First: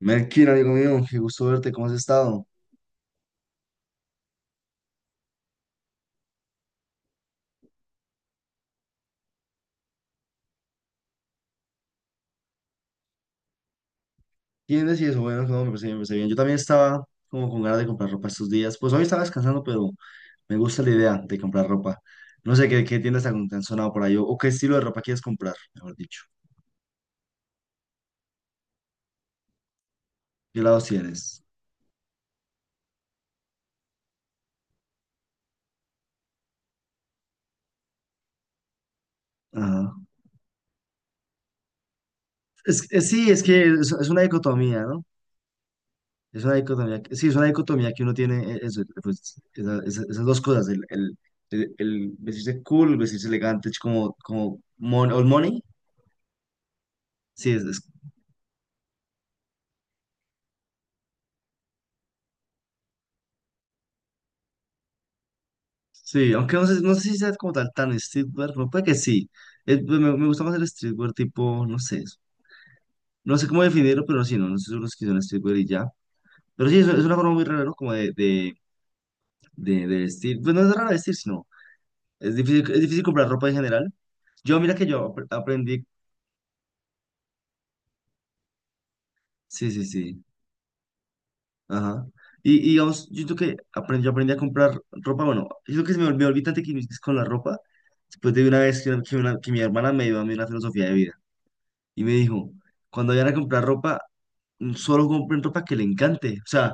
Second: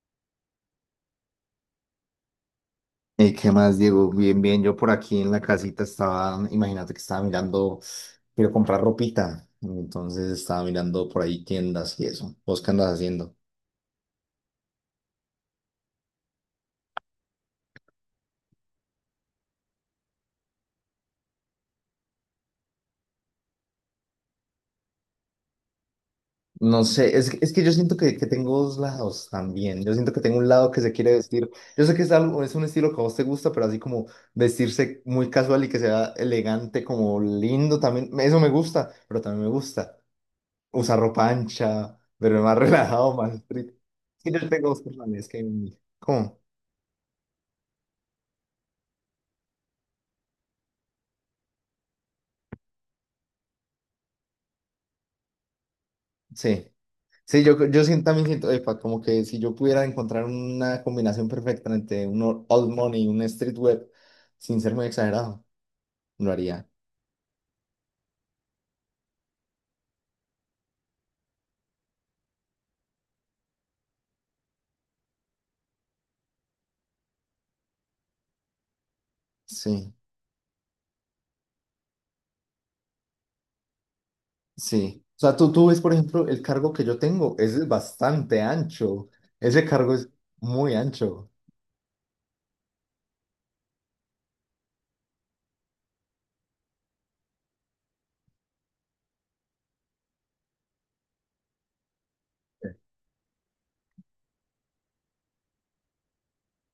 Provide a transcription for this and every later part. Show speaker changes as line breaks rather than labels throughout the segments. Melkin, amigo mío, qué gusto verte, ¿cómo has estado?
¿Qué más, Diego? Bien, bien, yo por aquí en la casita estaba, imagínate que estaba mirando, quiero comprar ropita, entonces estaba mirando por ahí tiendas y eso. ¿Vos qué andas haciendo?
¿Quién decís eso? Bueno, no, me parece bien, me parece bien. Yo también estaba como con ganas de comprar ropa estos días. Pues hoy estaba descansando, pero me gusta la idea de comprar ropa. No sé qué tiendas te han sonado por ahí o qué estilo de ropa quieres comprar, mejor dicho.
No sé, es que yo siento que tengo dos lados también, yo siento que tengo un
¿Qué
lado que
lados
se quiere
tienes?
vestir, yo sé que es algo, es un estilo que a vos te gusta, pero así como vestirse muy casual y que sea elegante, como lindo también, eso me gusta, pero también me
Ajá.
gusta usar ropa ancha, pero más relajado,
Sí,
más
es que
street.
es una
Es que yo tengo dos
dicotomía, ¿no?
personalidades que hay en mí. ¿Cómo?
Es una dicotomía. Sí, es una dicotomía que uno tiene, eso, pues, esas dos cosas, el vestirse cool, vestirse elegante, es como, old money.
Sí, sí,
Sí,
yo,
es,
yo siento, también siento, epa, como que si yo pudiera encontrar una combinación perfecta entre un old money y un street web, sin ser muy exagerado, lo
sí, aunque no
haría.
sé, no sé si sea como tal tan streetwear, pero puede que sí. Me gusta más el streetwear tipo, no sé, no sé cómo definirlo, pero sí, no, no sé son los que son streetwear y ya. Pero sí, es una forma muy rara, ¿no? Como
Sí,
de vestir. Pues no es rara vestir, sino es difícil comprar ropa en general. Yo, mira que
sí.
yo
O sea, tú ves,
aprendí,
por ejemplo, el cargo que yo tengo es bastante ancho. Ese
sí, sí,
cargo es
sí,
muy ancho.
ajá. Y digamos, yo creo que aprendí, yo aprendí a comprar ropa, bueno, yo creo que se me, me olvidé tanto que con la ropa, después de una vez que mi hermana me dio a mí una filosofía de vida. Y me dijo, cuando vayan a comprar ropa, solo compren ropa que le encante. O sea,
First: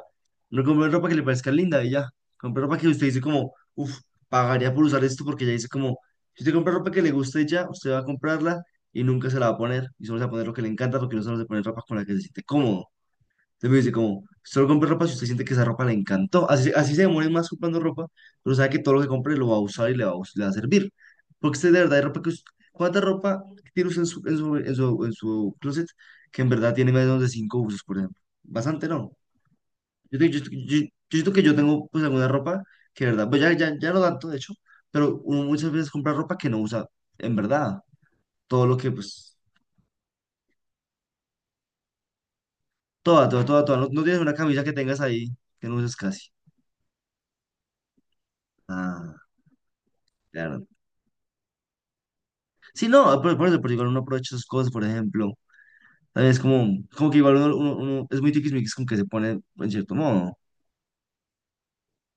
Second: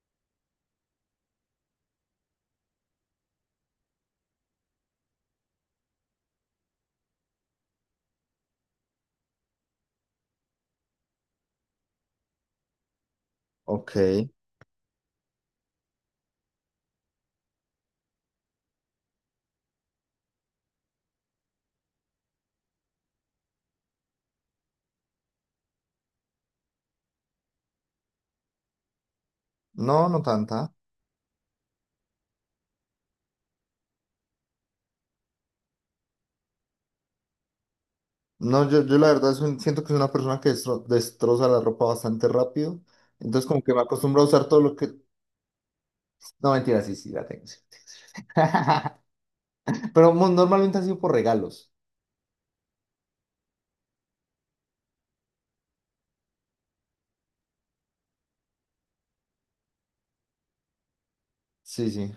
no compren ropa que le parezca linda y ya. Compren ropa que usted dice como, uff, pagaría por usar esto porque ya dice como, si usted compra ropa que le guste ya, usted va a comprarla y nunca se la va a poner. Y solo se va a poner lo que le encanta porque no solo se pone ropa con la que se siente cómodo. Entonces me dice
Ok.
como, solo compre ropa si usted siente que esa ropa le encantó. Así, así se demore más comprando ropa, pero sabe que todo lo que compre lo va a usar y le va a, le va a servir. Porque usted de verdad hay ropa ¿cuánta ropa tiene usted en su, en su closet que en verdad tiene menos de 5 usos, por ejemplo? Bastante, ¿no?
No,
Yo,
no
te- yo, yo-
tanta.
yo siento que yo tengo pues alguna ropa que de verdad, pues ya no tanto, de hecho, pero uno muchas veces compra ropa que no usa en verdad. Todo
No,
lo
yo,
que
yo la verdad
pues,
es siento que es una persona que destroza la ropa bastante rápido. Entonces, como que
toda.
me
No, no tienes
acostumbro a
una
usar todo
camisa que
lo que.
tengas ahí que no uses casi.
No, mentira, sí, sí, la tengo. Sí.
Ah.
Pero
Claro,
normalmente ha sido por regalos.
sí, no, ah, por eso, porque igual uno aprovecha esas cosas, por ejemplo. También es como, como que igual uno es muy tiquismiquis con que se pone en cierto modo.
Sí, sí.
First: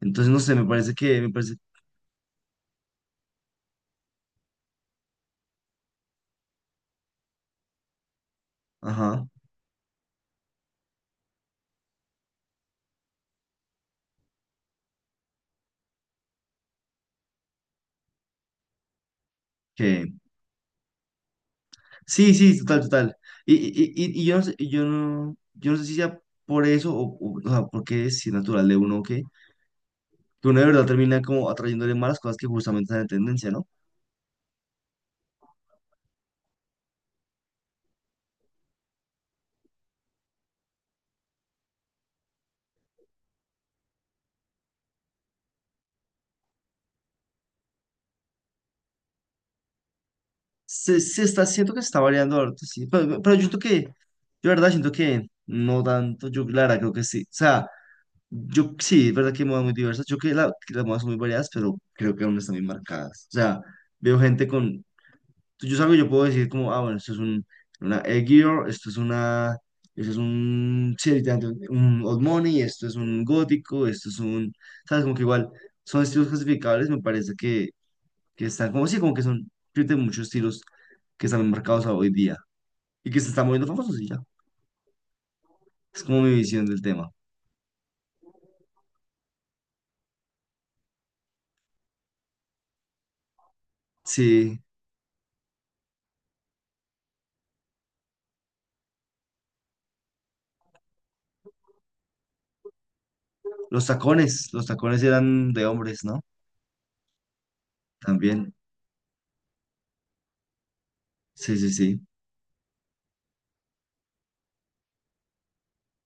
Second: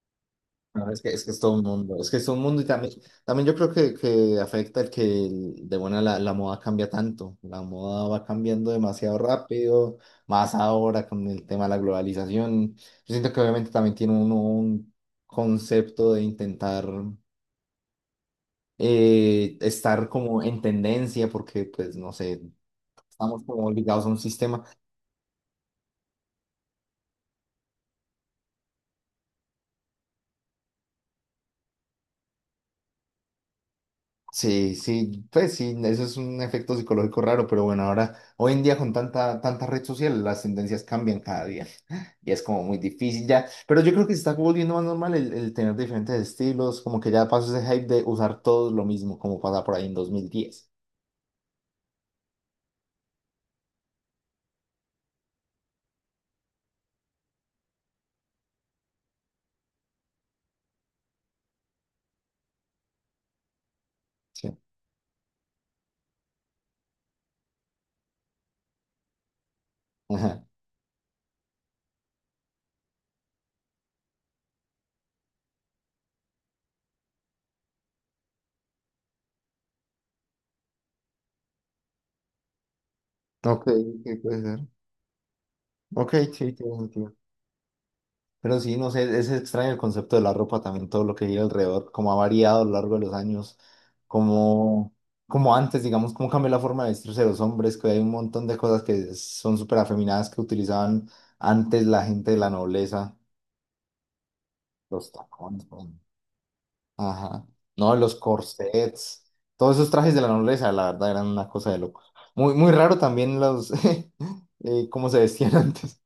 Entonces, no sé,
No, es que, es
me
que es
parece,
todo un mundo. Es que es todo un mundo y también yo creo que afecta de buena la moda cambia tanto. La moda va cambiando demasiado
ajá,
rápido, más ahora con el tema de la globalización. Yo siento que obviamente también tiene uno un concepto de intentar
que,
estar como en tendencia porque, pues, no
sí,
sé,
sí, total, total.
estamos
Y,
como
y,
obligados a un
y, y yo no sé,
sistema.
y yo no sé si sea por eso o sea, porque es si natural de uno que uno de verdad termina como atrayéndole malas cosas que justamente están en tendencia, ¿no?
Sí, sí, pues sí, eso es un efecto psicológico raro, pero bueno, ahora, hoy en día con tanta, tanta red social, las tendencias cambian cada día y es como muy difícil ya, pero yo creo que se está volviendo más normal el tener diferentes estilos, como que ya pasó ese hype de usar todos lo mismo, como pasa por ahí en 2010.
Se está, siento que se está variando ahorita, sí. Pero yo siento que, yo la verdad siento que no tanto, yo la verdad creo que sí. O sea, yo sí, es verdad que hay modas muy diversas. Yo creo que, que las modas son muy variadas, pero creo que aún están muy marcadas. O sea, veo gente
Sí.
con, yo salgo y yo puedo decir como, ah, bueno, esto es un, una Edgear, esto es una, esto es
Ajá.
un, sí, literalmente, un Old Money, esto es un gótico, esto es un, sabes, como que igual son estilos clasificables, me parece que están como, sí, como que son, tienen muchos estilos que están marcados a hoy día y que se están
Ok,
moviendo famosos y
¿qué
ya.
puede ser?
Es
Ok,
como mi
sí,
visión
tiene
del tema.
sentido. Pero sí, no sé, es extraño el concepto de la ropa también, todo lo que gira alrededor, cómo ha variado a lo largo de los años,
Sí,
como, como antes, digamos, cómo cambió la forma de vestirse de los hombres, que hay un montón de cosas que son súper afeminadas que utilizaban antes la gente de la nobleza,
los tacones
los
eran
tacones,
de
pum,
hombres, ¿no?
ajá, no, los
También.
corsets, todos esos trajes de la nobleza, la verdad, eran una
Sí, sí,
cosa de
sí.
locos. Muy, muy raro también cómo se vestían antes,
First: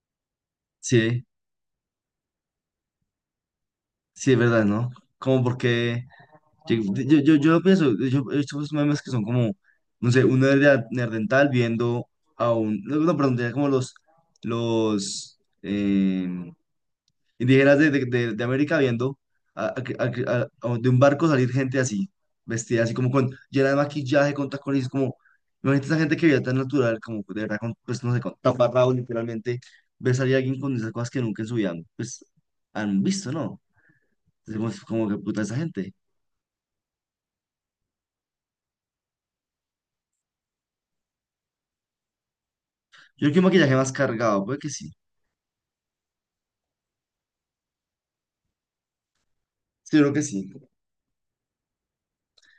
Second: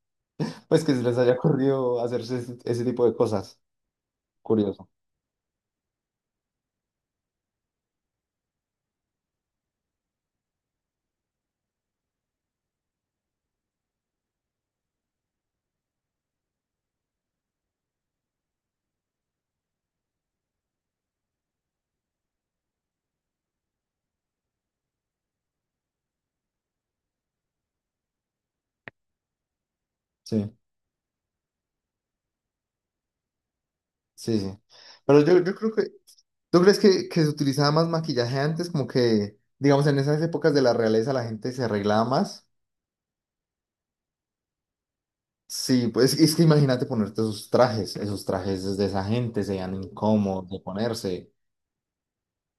pues que se les
Sí,
haya ocurrido hacerse ese tipo de cosas,
sí, es verdad,
curioso,
¿no? Como porque yo pienso, yo he visto esos memes que son como, no sé, un nerd, nerdental viendo a un, no, no, perdón, tenía como los, indígenas de América viendo a- a- a- de un barco salir gente así, vestida así como con llena de maquillaje, con tacones, como, imagínate esa gente que veía tan natural, como de verdad, con, pues no sé, con taparrabos literalmente, ver salir a
sí.
alguien con esas cosas que nunca en su vida, pues han visto, ¿no?
Sí,
Es
sí.
como, como que
Pero yo,
puta esa
yo creo que,
gente.
¿tú crees que se utilizaba más maquillaje antes? Como que, digamos, en esas épocas de la realeza la gente se arreglaba más.
Yo creo que un maquillaje más cargado, puede que sí.
Sí, pues es que imagínate ponerte esos trajes de esa gente serían
Sí, yo creo que sí.
incómodos de ponerse.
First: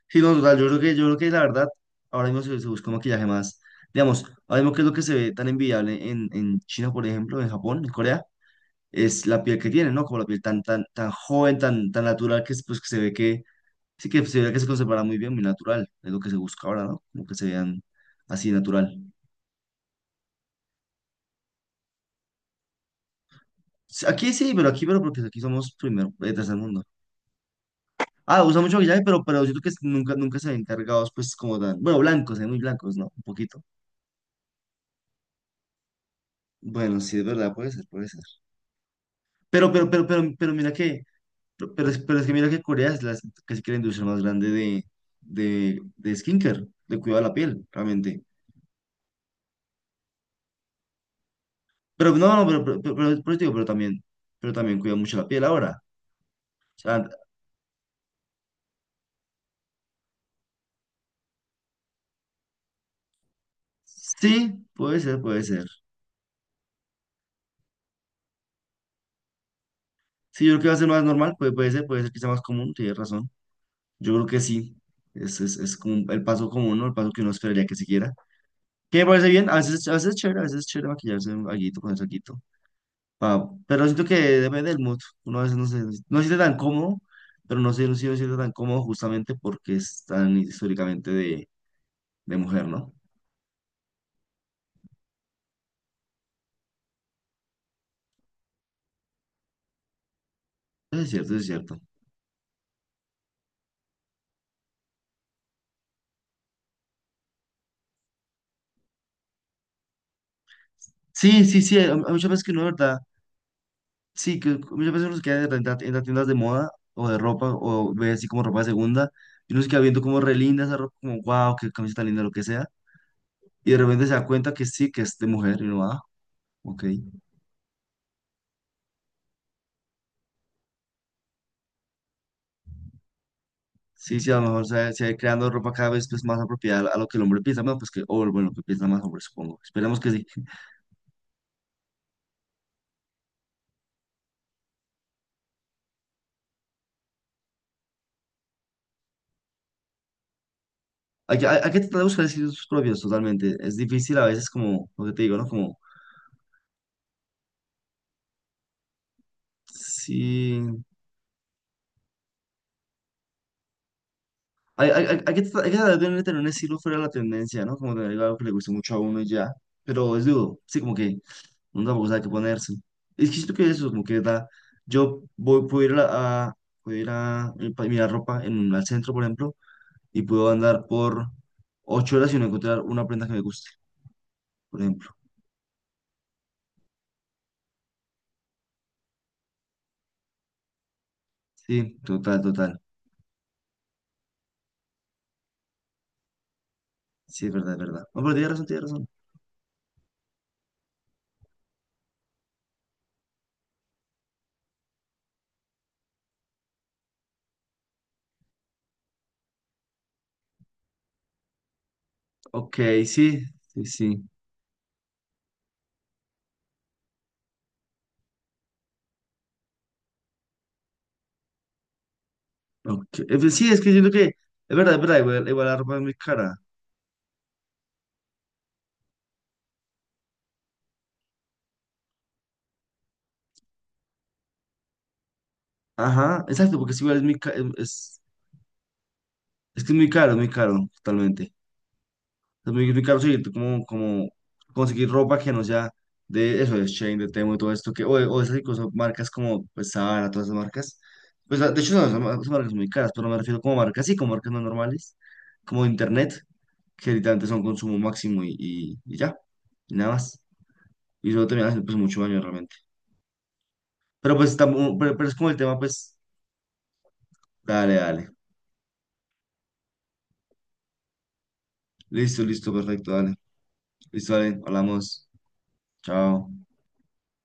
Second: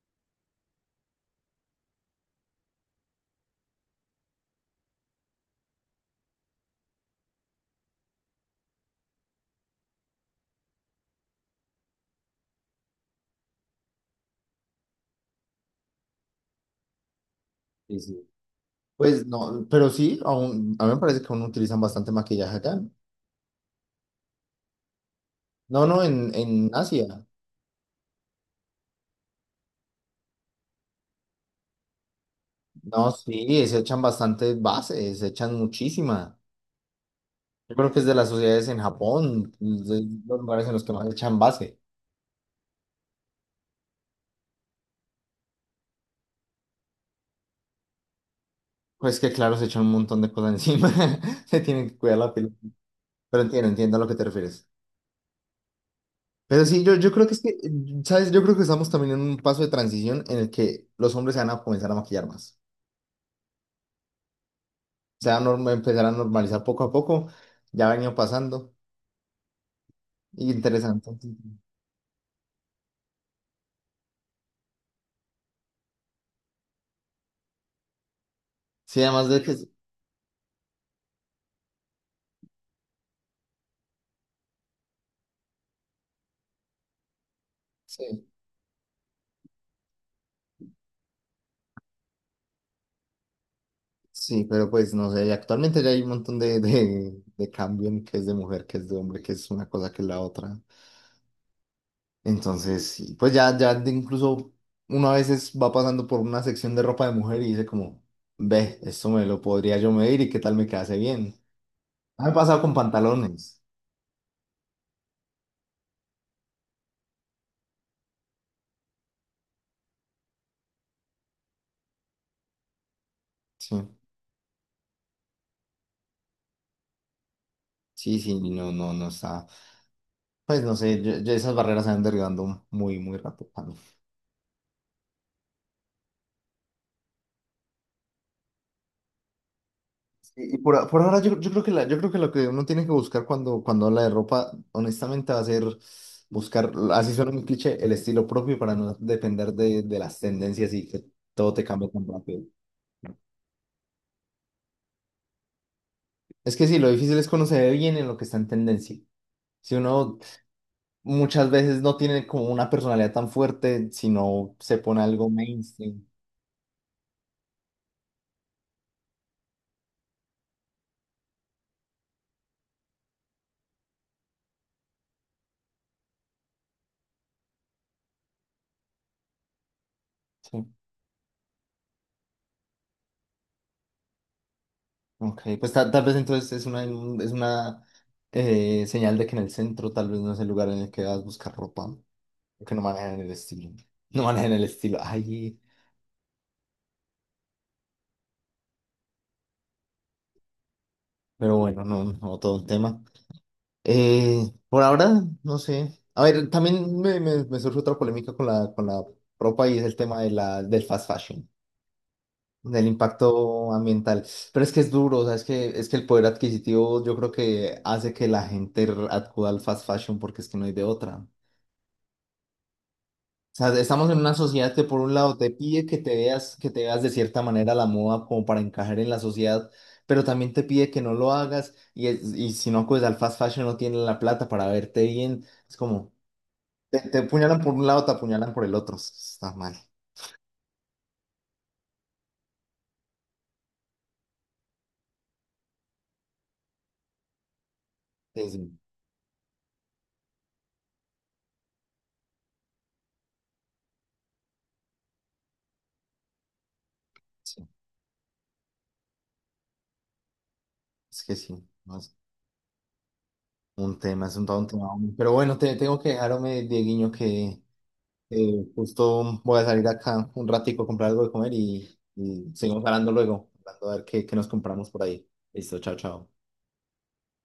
Sí, no, total, yo creo que la verdad, ahora mismo se busca un maquillaje más, digamos, ahora mismo que es lo que se ve tan envidiable en China, por ejemplo, en Japón, en Corea es la piel que tiene, ¿no? Como la piel tan joven, tan natural, que, es, pues, que se ve que, sí que se ve que se conservará muy bien, muy natural, es lo que se busca ahora, ¿no? Como que se vean
Sí, sí.
así natural.
Pues no, pero sí, aún, a mí me parece que aún utilizan bastante maquillaje acá.
Sí, aquí sí, pero aquí, pero porque aquí somos
No, no,
primero,
en,
tercer
en
mundo.
Asia.
Ah, usa mucho maquillaje, pero siento que nunca, nunca se ven cargados, pues, como tan, bueno, blancos, muy blancos,
No,
¿no? Un poquito.
sí, se echan bastantes bases, se echan muchísima.
Bueno, sí, es verdad, puede
Yo
ser,
creo que es
puede
de
ser.
las sociedades en Japón,
Pero, pero,
de
pero, pero,
los
pero
lugares
mira
en los que
que,
más echan
pero,
base.
pero es que mira que Corea es la, casi que la industria más grande de skincare, de cuidado de la piel, realmente.
Pues que claro, se echan un montón de cosas encima, se tienen que
Pero
cuidar
no,
la
no,
piel.
pero
Pero
digo,
entiendo, entiendo a lo que te
pero
refieres.
también cuida mucho la piel ahora.
Pero
O
sí, yo,
sea,
yo creo que es que, ¿sabes? Yo creo que estamos también en un paso de transición en el que los hombres se van a comenzar a maquillar más.
sí, puede ser,
Se
puede
van a
ser.
empezar a normalizar poco a poco, ya ha venido pasando.
Sí, yo
Y
creo que va a ser más
interesante.
normal, puede, puede ser que sea más común, tienes razón. Yo creo que sí. Es como el paso común, ¿no? El paso que uno esperaría que siguiera. Que
Sí,
me parece
además de
bien,
que.
a veces es chévere, a veces es chévere maquillarse un alguito, ponerse alguito. Ah, pero siento que depende del mood. Uno a veces no se, no se siente tan cómodo, pero no se, no se
Sí,
siente tan cómodo justamente porque es tan históricamente de mujer, ¿no?
sí, pero pues no sé, actualmente ya hay un montón de cambio en qué es de mujer, qué es de hombre, qué es una cosa, que es la otra.
Eso es cierto, eso es cierto.
Entonces, sí, pues ya, incluso uno a veces va pasando por una sección de ropa de mujer y dice como, ve, esto me lo podría yo medir y qué tal me quedase bien.
Sí, sí, sí, hay
Ah,
muchas
me he
veces que uno,
pasado
de
con
¿verdad?
pantalones.
Sí, que muchas veces uno se queda en las tiendas de moda o de ropa o ve así como ropa de segunda y uno se queda viendo como re linda esa ropa, como wow, qué camiseta linda, lo que sea, y
Sí,
de repente se da cuenta que sí, que es de mujer y uno, ah, ok.
sí, sí, no, no, no está. Pues no sé, yo esas barreras se van derribando muy, muy rápido, mano.
Sí, sí, a lo mejor se va creando ropa cada vez pues, más apropiada a lo que el hombre piensa, bueno, pues que, o bueno, lo que piensa más hombre, supongo. Esperemos que sí.
Y, y por ahora yo creo que yo creo que lo que uno tiene que buscar cuando habla de ropa, honestamente, va a ser buscar, así suena un cliché, el estilo propio para no depender de las tendencias y que todo te
Hay que
cambie
tratar de
tan
buscar
rápido.
sitios propios totalmente. Es difícil a veces como, lo que te digo, ¿no? Como,
Es que sí, lo difícil es conocer bien en lo que está en tendencia. Si uno
sí.
muchas veces no tiene como una personalidad tan fuerte, sino se
Hay,
pone
hay- hay-
algo
hay- que tra- hay que tratar
mainstream.
de no tener un estilo fuera de la tendencia, ¿no? Como tener algo que le guste mucho a uno y ya. Pero es duro, sí, como que uno tampoco sabe qué ponerse. Es que siento que eso, como que da. Yo voy, puedo ir puedo ir a mirar ropa en un al centro, por ejemplo, y puedo
Sí.
andar por 8 horas y no encontrar una prenda que me guste, por ejemplo.
Ok, pues tal vez entonces es una señal de que en el centro tal vez no es el lugar en el que vas a buscar ropa,
Sí, total,
que
total.
no manejan el estilo. No manejan el estilo. Ay,
Sí, es verdad, es verdad. No, pero tienes razón, tienes razón.
pero bueno, no, no todo un tema. Por ahora, no sé. A ver, también me surge otra polémica con la con la ropa y es el tema del fast fashion,
Ok,
del
sí,
impacto
sí, sí.
ambiental. Pero es que es duro, o sea, es que el poder adquisitivo yo creo que hace que la gente acuda al fast fashion porque es que no hay de otra.
Okay.
O sea,
Sí, es que siento
estamos en
que,
una sociedad que
es
por un
verdad,
lado
igual,
te
igual la
pide
ropa
que
es muy
te
cara.
veas, que te veas de cierta manera la moda como para encajar en la sociedad, pero también te pide que no lo hagas y, y si no acudes al fast fashion no tienen la plata para verte bien. Es como,
Ajá, exacto, porque es
te,
igual,
te
es muy,
apuñalan por un lado, te apuñalan por el otro. Está mal.
es que es muy caro, totalmente. Es muy, muy caro, sí, como, como conseguir ropa que no sea de eso, de Shein, de Temu y todo esto, que, o, o de
Sí,
esas
sí,
incluso marcas como, pues, Zara, todas esas marcas. Pues, de hecho, no, esas marcas son muy caras, pero me refiero como marcas, sí, como marcas no normales, como Internet, que literalmente son
sí.
consumo máximo y ya, y nada más.
Es
Y
que
eso
sí.
termina haciendo, pues,
No.
mucho daño realmente.
Un tema,
Pero,
es un
pues,
todo un tema, hombre.
pero
Pero
es como el
bueno, te
tema,
tengo que
pues,
dejar, hombre, Dieguiño, que
dale, dale.
justo voy a salir acá un ratico a comprar algo de comer
Listo,
y
listo,
seguimos hablando
perfecto, dale.
luego, hablando a ver qué,
Listo,
qué nos
dale,
compramos por
hablamos.
ahí. Listo, chao, chao.
Chao.